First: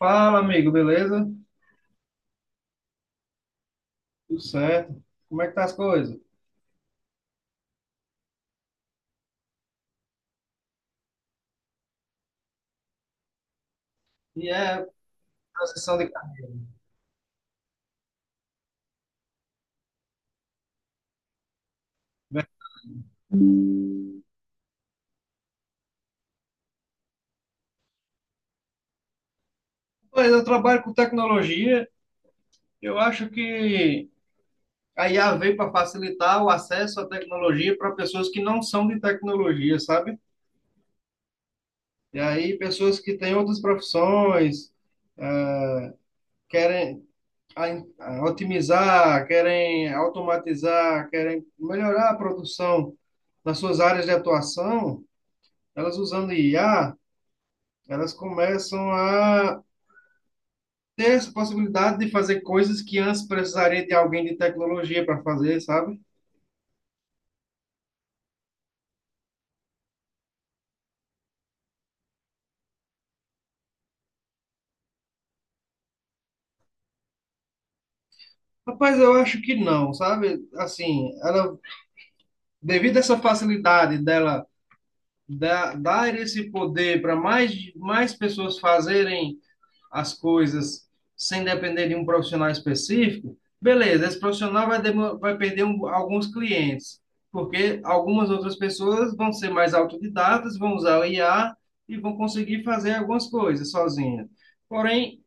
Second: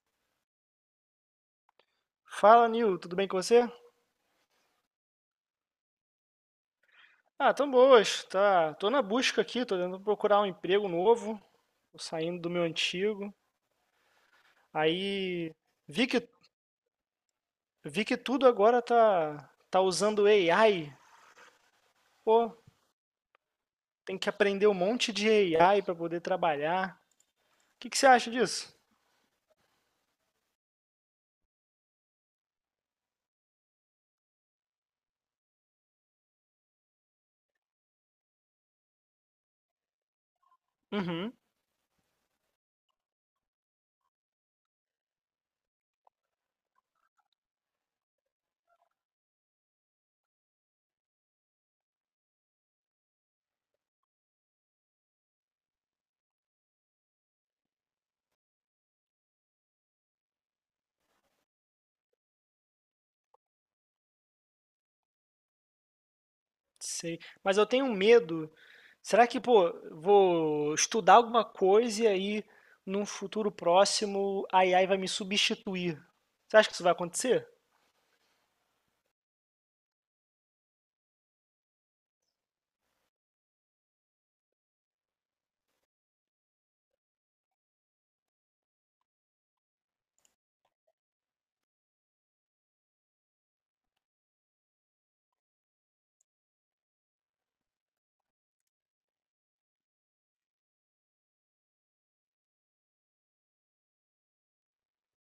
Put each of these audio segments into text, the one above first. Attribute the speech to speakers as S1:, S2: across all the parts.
S1: Fala, amigo, beleza?
S2: Fala, Nil, tudo bem com você?
S1: Tudo certo? Como é que tá as coisas?
S2: Ah, tão boas, tá. Tô na busca aqui, tô tentando procurar um emprego novo, tô saindo do meu antigo.
S1: E é
S2: Aí
S1: transição
S2: vi
S1: de
S2: que
S1: carreira.
S2: vi que tudo agora tá usando AI.
S1: Né?
S2: Pô, tem que aprender um monte de AI para poder trabalhar. O que que você acha disso?
S1: Pois eu trabalho com tecnologia, eu acho que a IA veio para facilitar o acesso à tecnologia para pessoas que não são de tecnologia, sabe?
S2: Uhum,
S1: E aí, pessoas que têm outras profissões, é, querem a otimizar, querem automatizar, querem melhorar a produção nas suas áreas de atuação, elas usando IA. Elas começam a ter essa possibilidade de fazer coisas que antes precisaria de alguém de tecnologia para fazer, sabe?
S2: sei. Mas eu tenho um medo. Será que, pô, vou estudar alguma coisa e aí num futuro próximo a AI vai me substituir? Você acha que isso vai acontecer?
S1: Rapaz, eu acho que não, sabe? Assim, ela, devido a essa facilidade dela dar esse poder para mais, mais pessoas fazerem as coisas sem depender de um profissional específico, beleza, esse profissional vai, vai perder alguns clientes, porque algumas outras pessoas vão ser mais autodidatas, vão usar o IA e vão conseguir fazer algumas coisas sozinha. Porém,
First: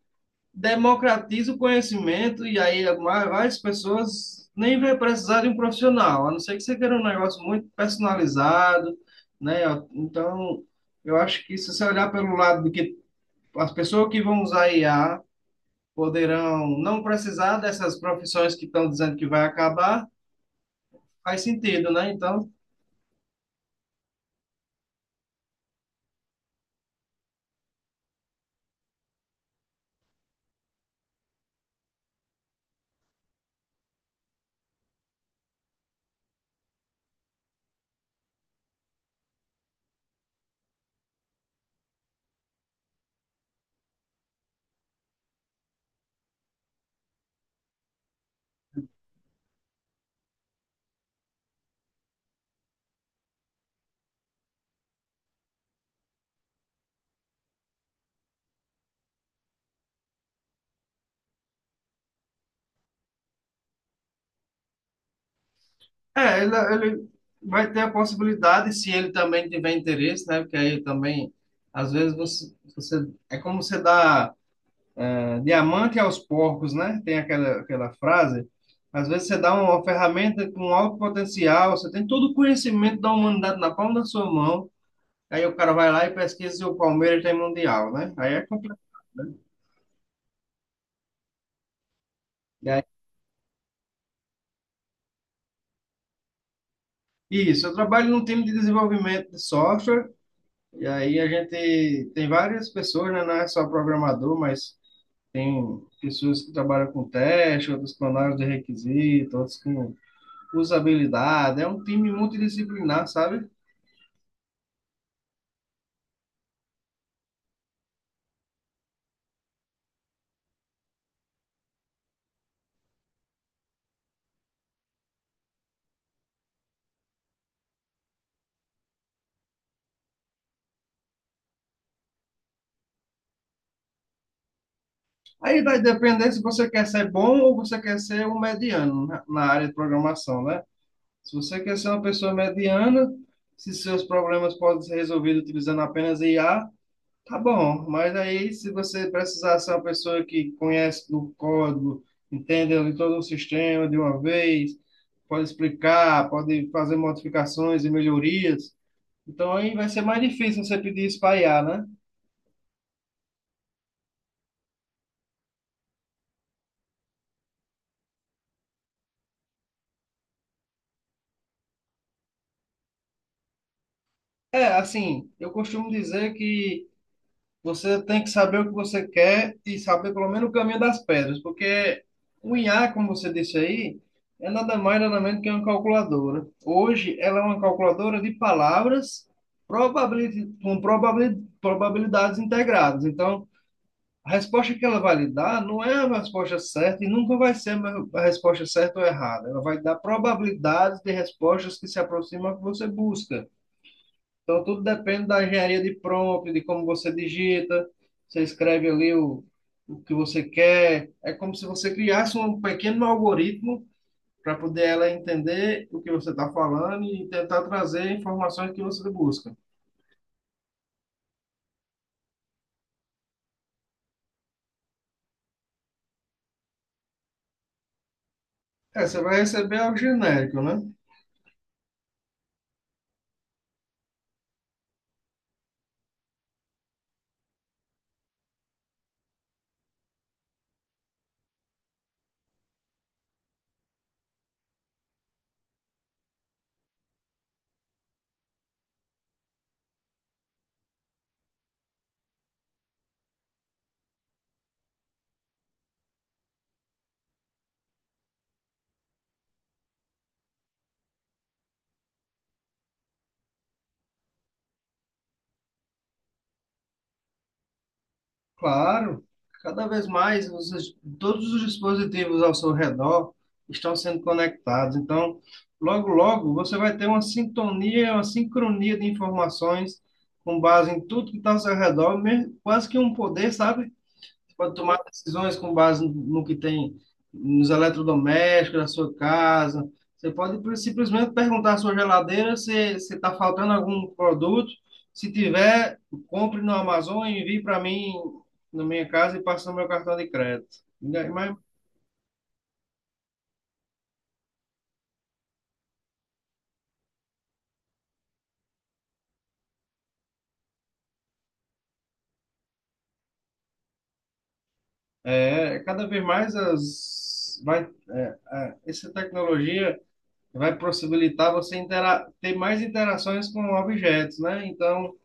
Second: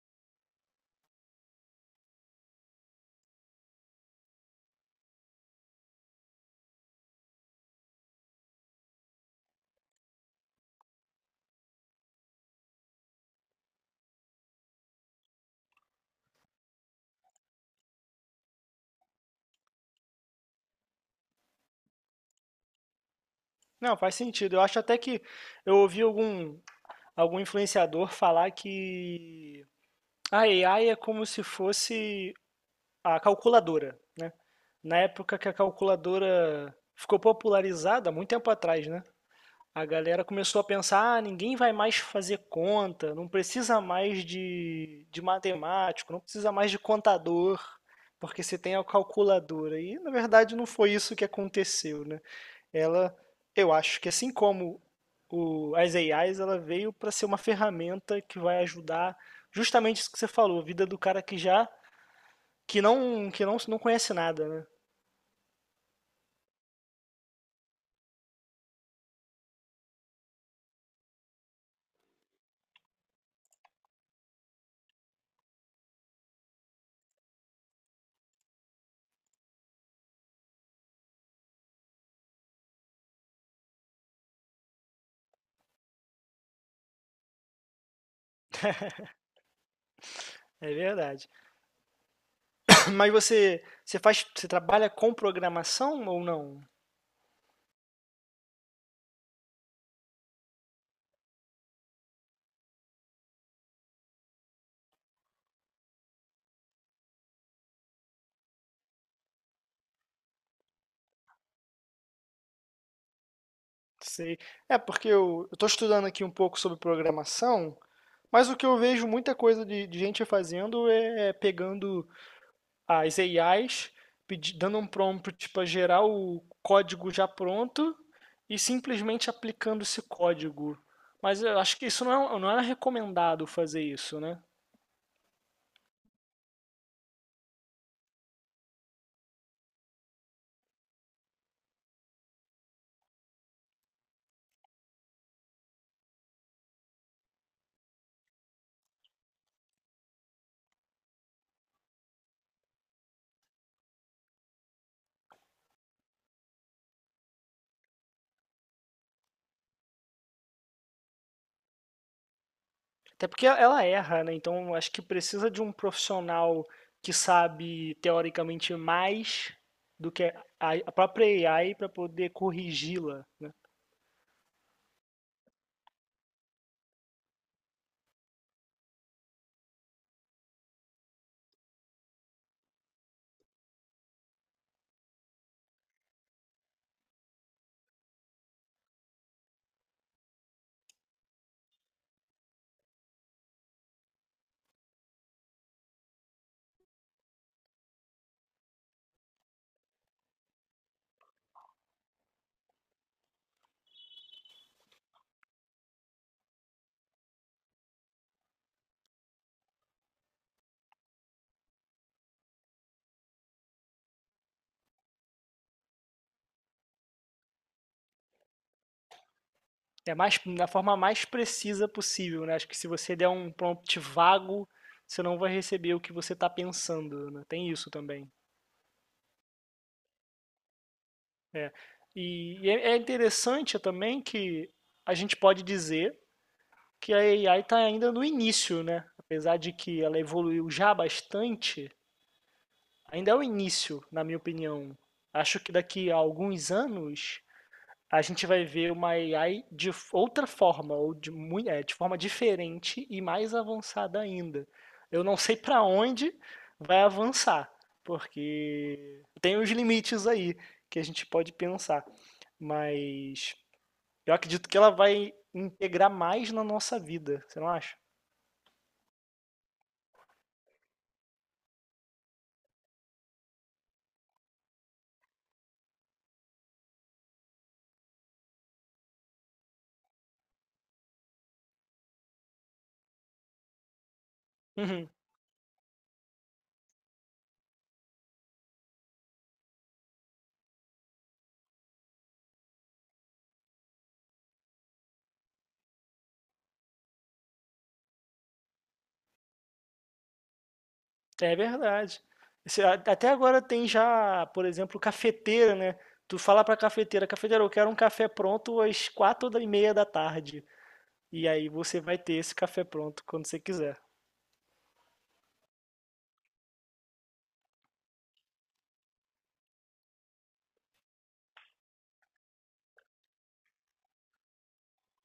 S1: democratiza o conhecimento e aí várias pessoas nem vai precisar de um profissional, a não ser que você queira um negócio muito personalizado, né? Então, eu acho que se você olhar pelo lado de que as pessoas que vão usar IA poderão não precisar dessas profissões que estão dizendo que vai acabar, faz sentido, né? Então,
S2: Não, faz sentido. Eu acho até que eu ouvi algum influenciador falar que a AI é como se fosse a calculadora, né? Na época que a calculadora ficou popularizada, muito tempo atrás, né? A galera começou a pensar, ah, ninguém vai mais fazer conta, não precisa mais de matemático, não precisa mais de contador, porque você tem a calculadora. E na verdade não foi isso que aconteceu, né? Ela, eu acho que assim como o, as AIs, ela veio para ser uma ferramenta que vai ajudar justamente isso que você falou, a vida do cara que já que não conhece nada, né?
S1: é, ele vai ter a possibilidade, se ele também tiver interesse, né? Porque aí também, às vezes, você é como você dá diamante aos porcos, né? Tem aquela frase. Às vezes você dá uma ferramenta com alto potencial, você tem todo o conhecimento da humanidade na palma da sua mão, aí o cara vai lá e pesquisa se o Palmeiras tem mundial, né? Aí é complicado, né?
S2: É verdade.
S1: E
S2: Mas você faz você trabalha com programação ou não?
S1: isso, eu trabalho num time de desenvolvimento de software, e aí a gente tem várias pessoas, né? Não é só programador, mas tem pessoas que trabalham com teste, outros com análise de requisito, outros com usabilidade. É um time multidisciplinar, sabe?
S2: Sei. É porque eu estou estudando aqui um pouco sobre programação, mas o que eu vejo muita coisa de gente fazendo é pegando as AIs pedi- dando um prompt para gerar o código já pronto e simplesmente aplicando esse código. Mas eu acho que isso não é, um, não é recomendado fazer isso, né?
S1: Aí vai depender se você quer ser bom ou você quer ser um mediano na na área de programação, né? Se você quer ser uma pessoa mediana, se seus problemas podem ser resolvidos utilizando apenas IA, tá bom, mas aí se você precisar ser uma pessoa que conhece do código, entende ali todo o sistema de uma vez, pode explicar, pode fazer modificações e melhorias, então aí vai ser mais difícil você pedir isso para IA, né?
S2: Até porque ela erra, né? Então eu acho que precisa de um profissional que sabe teoricamente mais do que a própria AI para poder corrigi-la.
S1: É, assim, eu costumo dizer que você tem que saber o que você quer e saber pelo menos o caminho das pedras, porque o IA, como você disse aí, é nada mais nada menos que uma calculadora. Hoje ela é uma calculadora de palavras probabilidades integradas. Então, a resposta que ela vai lhe dar não é a resposta certa e nunca vai ser a resposta certa ou errada. Ela vai dar probabilidades de respostas que se aproximam do que você busca. Então, tudo depende da engenharia de prompt, de como você digita, você escreve ali o que você quer. É como se você criasse um pequeno algoritmo para poder ela entender o que você está falando e tentar trazer informações que você busca.
S2: É mais da forma mais precisa possível, né? Acho que se você der um prompt vago, você não vai receber o que você está pensando, né? Tem isso também.
S1: É, você vai receber algo genérico, né?
S2: É. E é interessante também que a gente pode dizer que a AI está ainda no início, né? Apesar de que ela evoluiu já bastante, ainda é o início, na minha opinião. Acho que daqui a alguns anos a gente vai ver uma AI de outra forma, ou de forma diferente e mais avançada ainda. Eu não sei para onde vai avançar, porque tem os limites aí que a gente pode pensar, mas eu acredito que ela vai integrar mais na nossa vida, você não acha?
S1: Claro, cada vez mais todos os dispositivos ao seu redor estão sendo conectados. Então, logo, logo, você vai ter uma sintonia, uma sincronia de informações com base em tudo que está ao seu redor, quase que um poder, sabe? Pode tomar
S2: Uhum,
S1: decisões com base no no que tem nos eletrodomésticos da sua casa. Você pode simplesmente perguntar à sua geladeira se se está faltando algum produto. Se tiver, compre no Amazon e envie para mim na minha casa e passe no meu cartão de crédito. E mas
S2: é verdade. Esse- a- Até agora tem já, por exemplo, cafeteira, né? Tu fala pra cafeteira, cafeteira, eu quero um café pronto às quatro e meia da tarde. E aí você vai ter esse café pronto quando você quiser.
S1: é, cada vez mais as, vai, é, é, essa tecnologia vai possibilitar você intera ter mais interações com objetos, né? Então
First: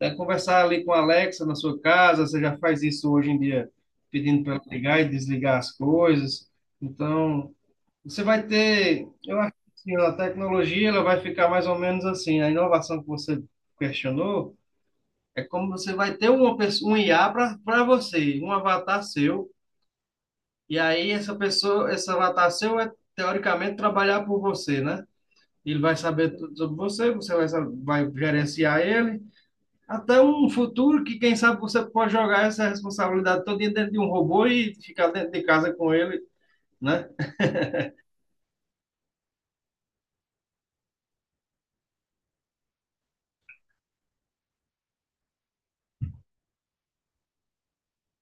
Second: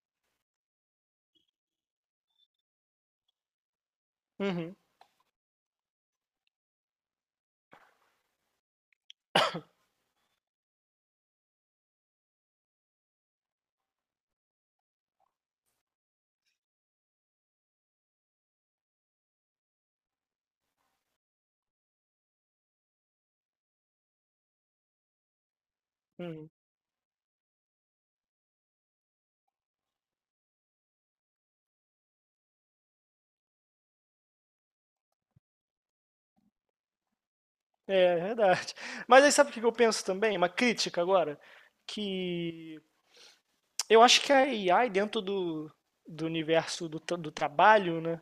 S1: né, conversar ali com a Alexa na sua casa, você já faz isso hoje em dia, pedindo para ela
S2: Uhum,
S1: ligar e desligar as coisas. Então, você vai ter, eu acho que assim, a tecnologia ela vai ficar mais ou menos assim, a inovação que você questionou é como você vai ter uma pessoa, um IA para você, um avatar seu, e aí essa pessoa, esse avatar seu é teoricamente trabalhar por você, né? Ele vai saber
S2: uhum.
S1: tudo sobre você, você vai, vai gerenciar ele, até um futuro que, quem sabe, você pode jogar essa responsabilidade toda dentro de um robô e ficar dentro de casa com ele, né?
S2: É, é verdade. Mas aí sabe o que que eu penso também? Uma crítica agora? Que eu acho que a AI dentro do, do universo do, tra- do trabalho, né?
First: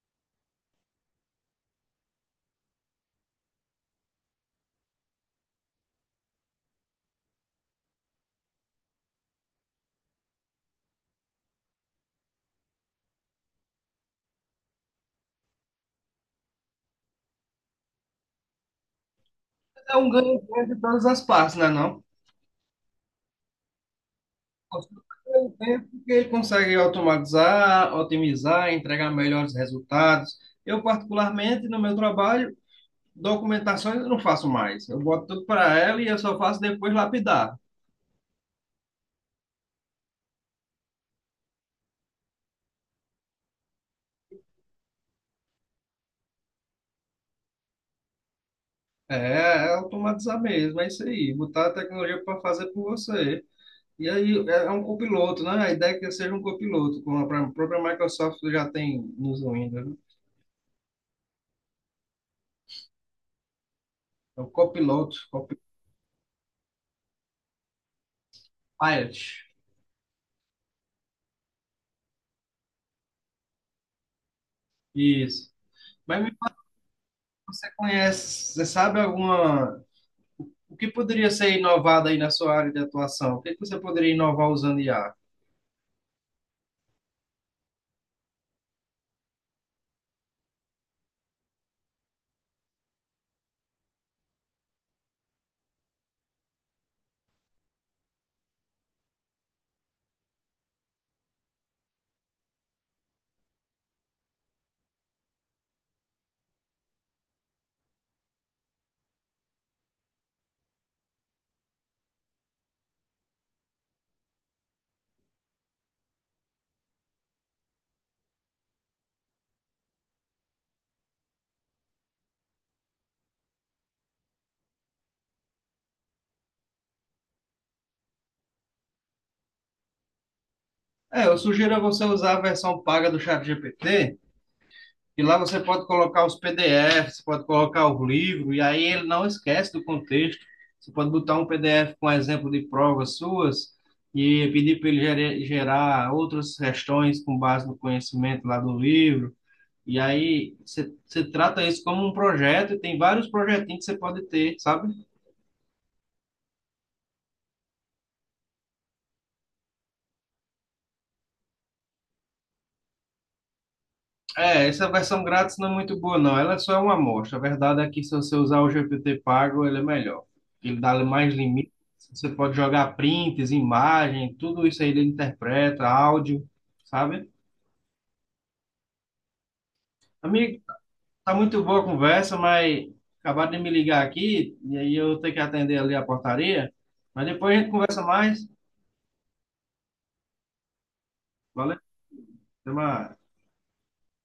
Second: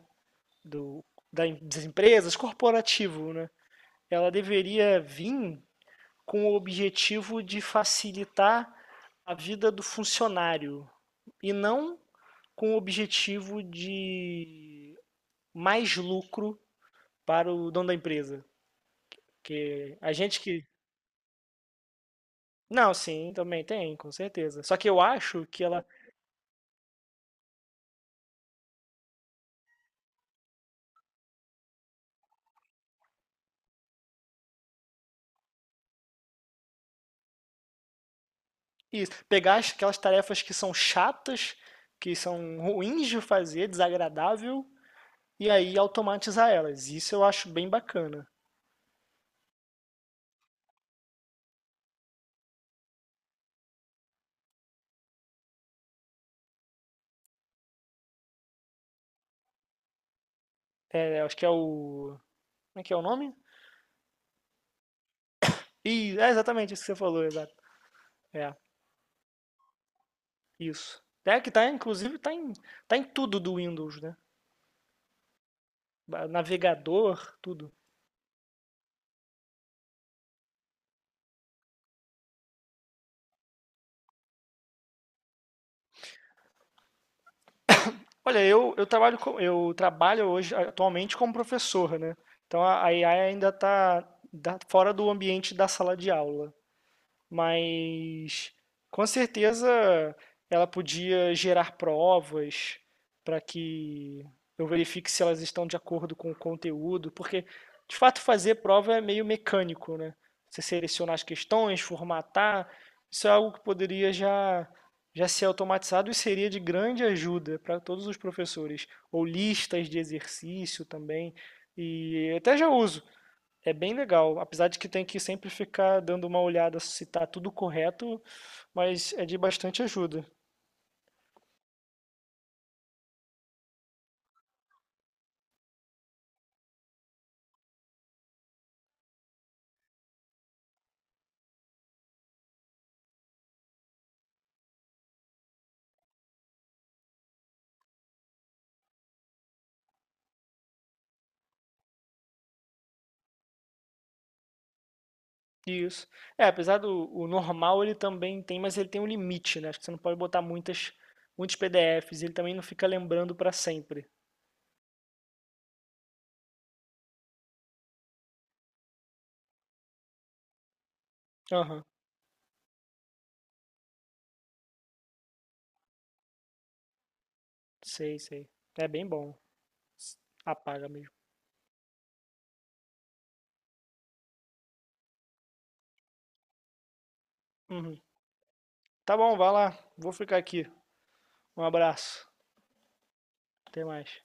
S2: Do, da em- das empresas, corporativo, né? Ela deveria vir com o objetivo de facilitar a vida do funcionário e não com o objetivo de mais lucro para o dono da empresa.
S1: É
S2: Que
S1: um
S2: a
S1: ganho
S2: gente que.
S1: grande de todas as partes, né, não?
S2: Não, sim, também tem, com certeza. Só que eu acho
S1: Pelo
S2: que ela.
S1: tempo que ele consegue automatizar, otimizar, entregar melhores resultados. Eu, particularmente, no meu trabalho, documentações eu não faço mais. Eu boto tudo para ela e eu só faço depois lapidar.
S2: Isso, pegar as- aquelas tarefas que são chatas, que são ruins de fazer, desagradável, e aí automatizar elas. Isso eu acho bem bacana.
S1: É, é automatizar mesmo, é isso aí. Botar a tecnologia para fazer por você. E aí é é um copiloto, né? A ideia é que seja um copiloto, como a própria Microsoft já tem nos Windows, né?
S2: É, acho que é o. Como é que é o nome?
S1: É o copiloto, copilot.
S2: E é exatamente isso que você falou, exato. É, isso. É que tá, inclusive, tá em tudo do Windows, né?
S1: Isso. Mas
S2: Ba-
S1: me fala,
S2: Navegador,
S1: você
S2: tudo.
S1: conhece, você sabe alguma. O que poderia ser inovado aí na sua área de atuação? O que que você poderia inovar usando IA?
S2: Olha, eu trabalho com, eu trabalho hoje atualmente como professor, né? Então a AI ainda está fora do ambiente da sala de aula, mas com certeza ela podia gerar provas para que eu verifique se elas estão de acordo com o conteúdo, porque de fato fazer prova é meio mecânico, né? Você selecionar as questões, formatar, isso é algo que poderia já ser automatizado e seria de grande ajuda para todos os professores, ou listas de exercício também. E até já uso. É bem legal, apesar de que tem que sempre ficar dando uma olhada se tá tudo correto, mas é de bastante ajuda.
S1: É, eu sugiro a você usar a versão paga do ChatGPT, e lá você pode colocar os PDFs, você pode colocar o livro, e aí ele não esquece do contexto. Você pode botar um PDF com exemplo de provas suas e pedir para ele gerar outras questões com base no conhecimento lá do livro. E aí você trata isso como um projeto, e tem vários projetinhos que você pode ter, sabe?
S2: Isso. É, apesar do o normal ele também tem, mas ele tem um limite, né? Acho que você não pode botar muitas, muitos PDFs, ele também não fica lembrando para sempre.
S1: É, essa versão grátis não é muito boa, não. Ela só é uma amostra. A verdade é que se você usar o GPT pago, ele é melhor. Ele dá mais limites.
S2: Aham,
S1: Você pode jogar prints, imagem, tudo isso aí ele interpreta, áudio, sabe?
S2: sei, sei. É bem bom.
S1: Amigo,
S2: Apaga mesmo.
S1: tá muito boa a conversa, mas acabaram de me ligar aqui, e aí eu tenho que atender ali a portaria. Mas depois a gente
S2: Uhum.
S1: conversa mais.
S2: Tá bom, vai lá. Vou ficar aqui. Um
S1: Valeu,
S2: abraço.
S1: até mais.
S2: Até mais.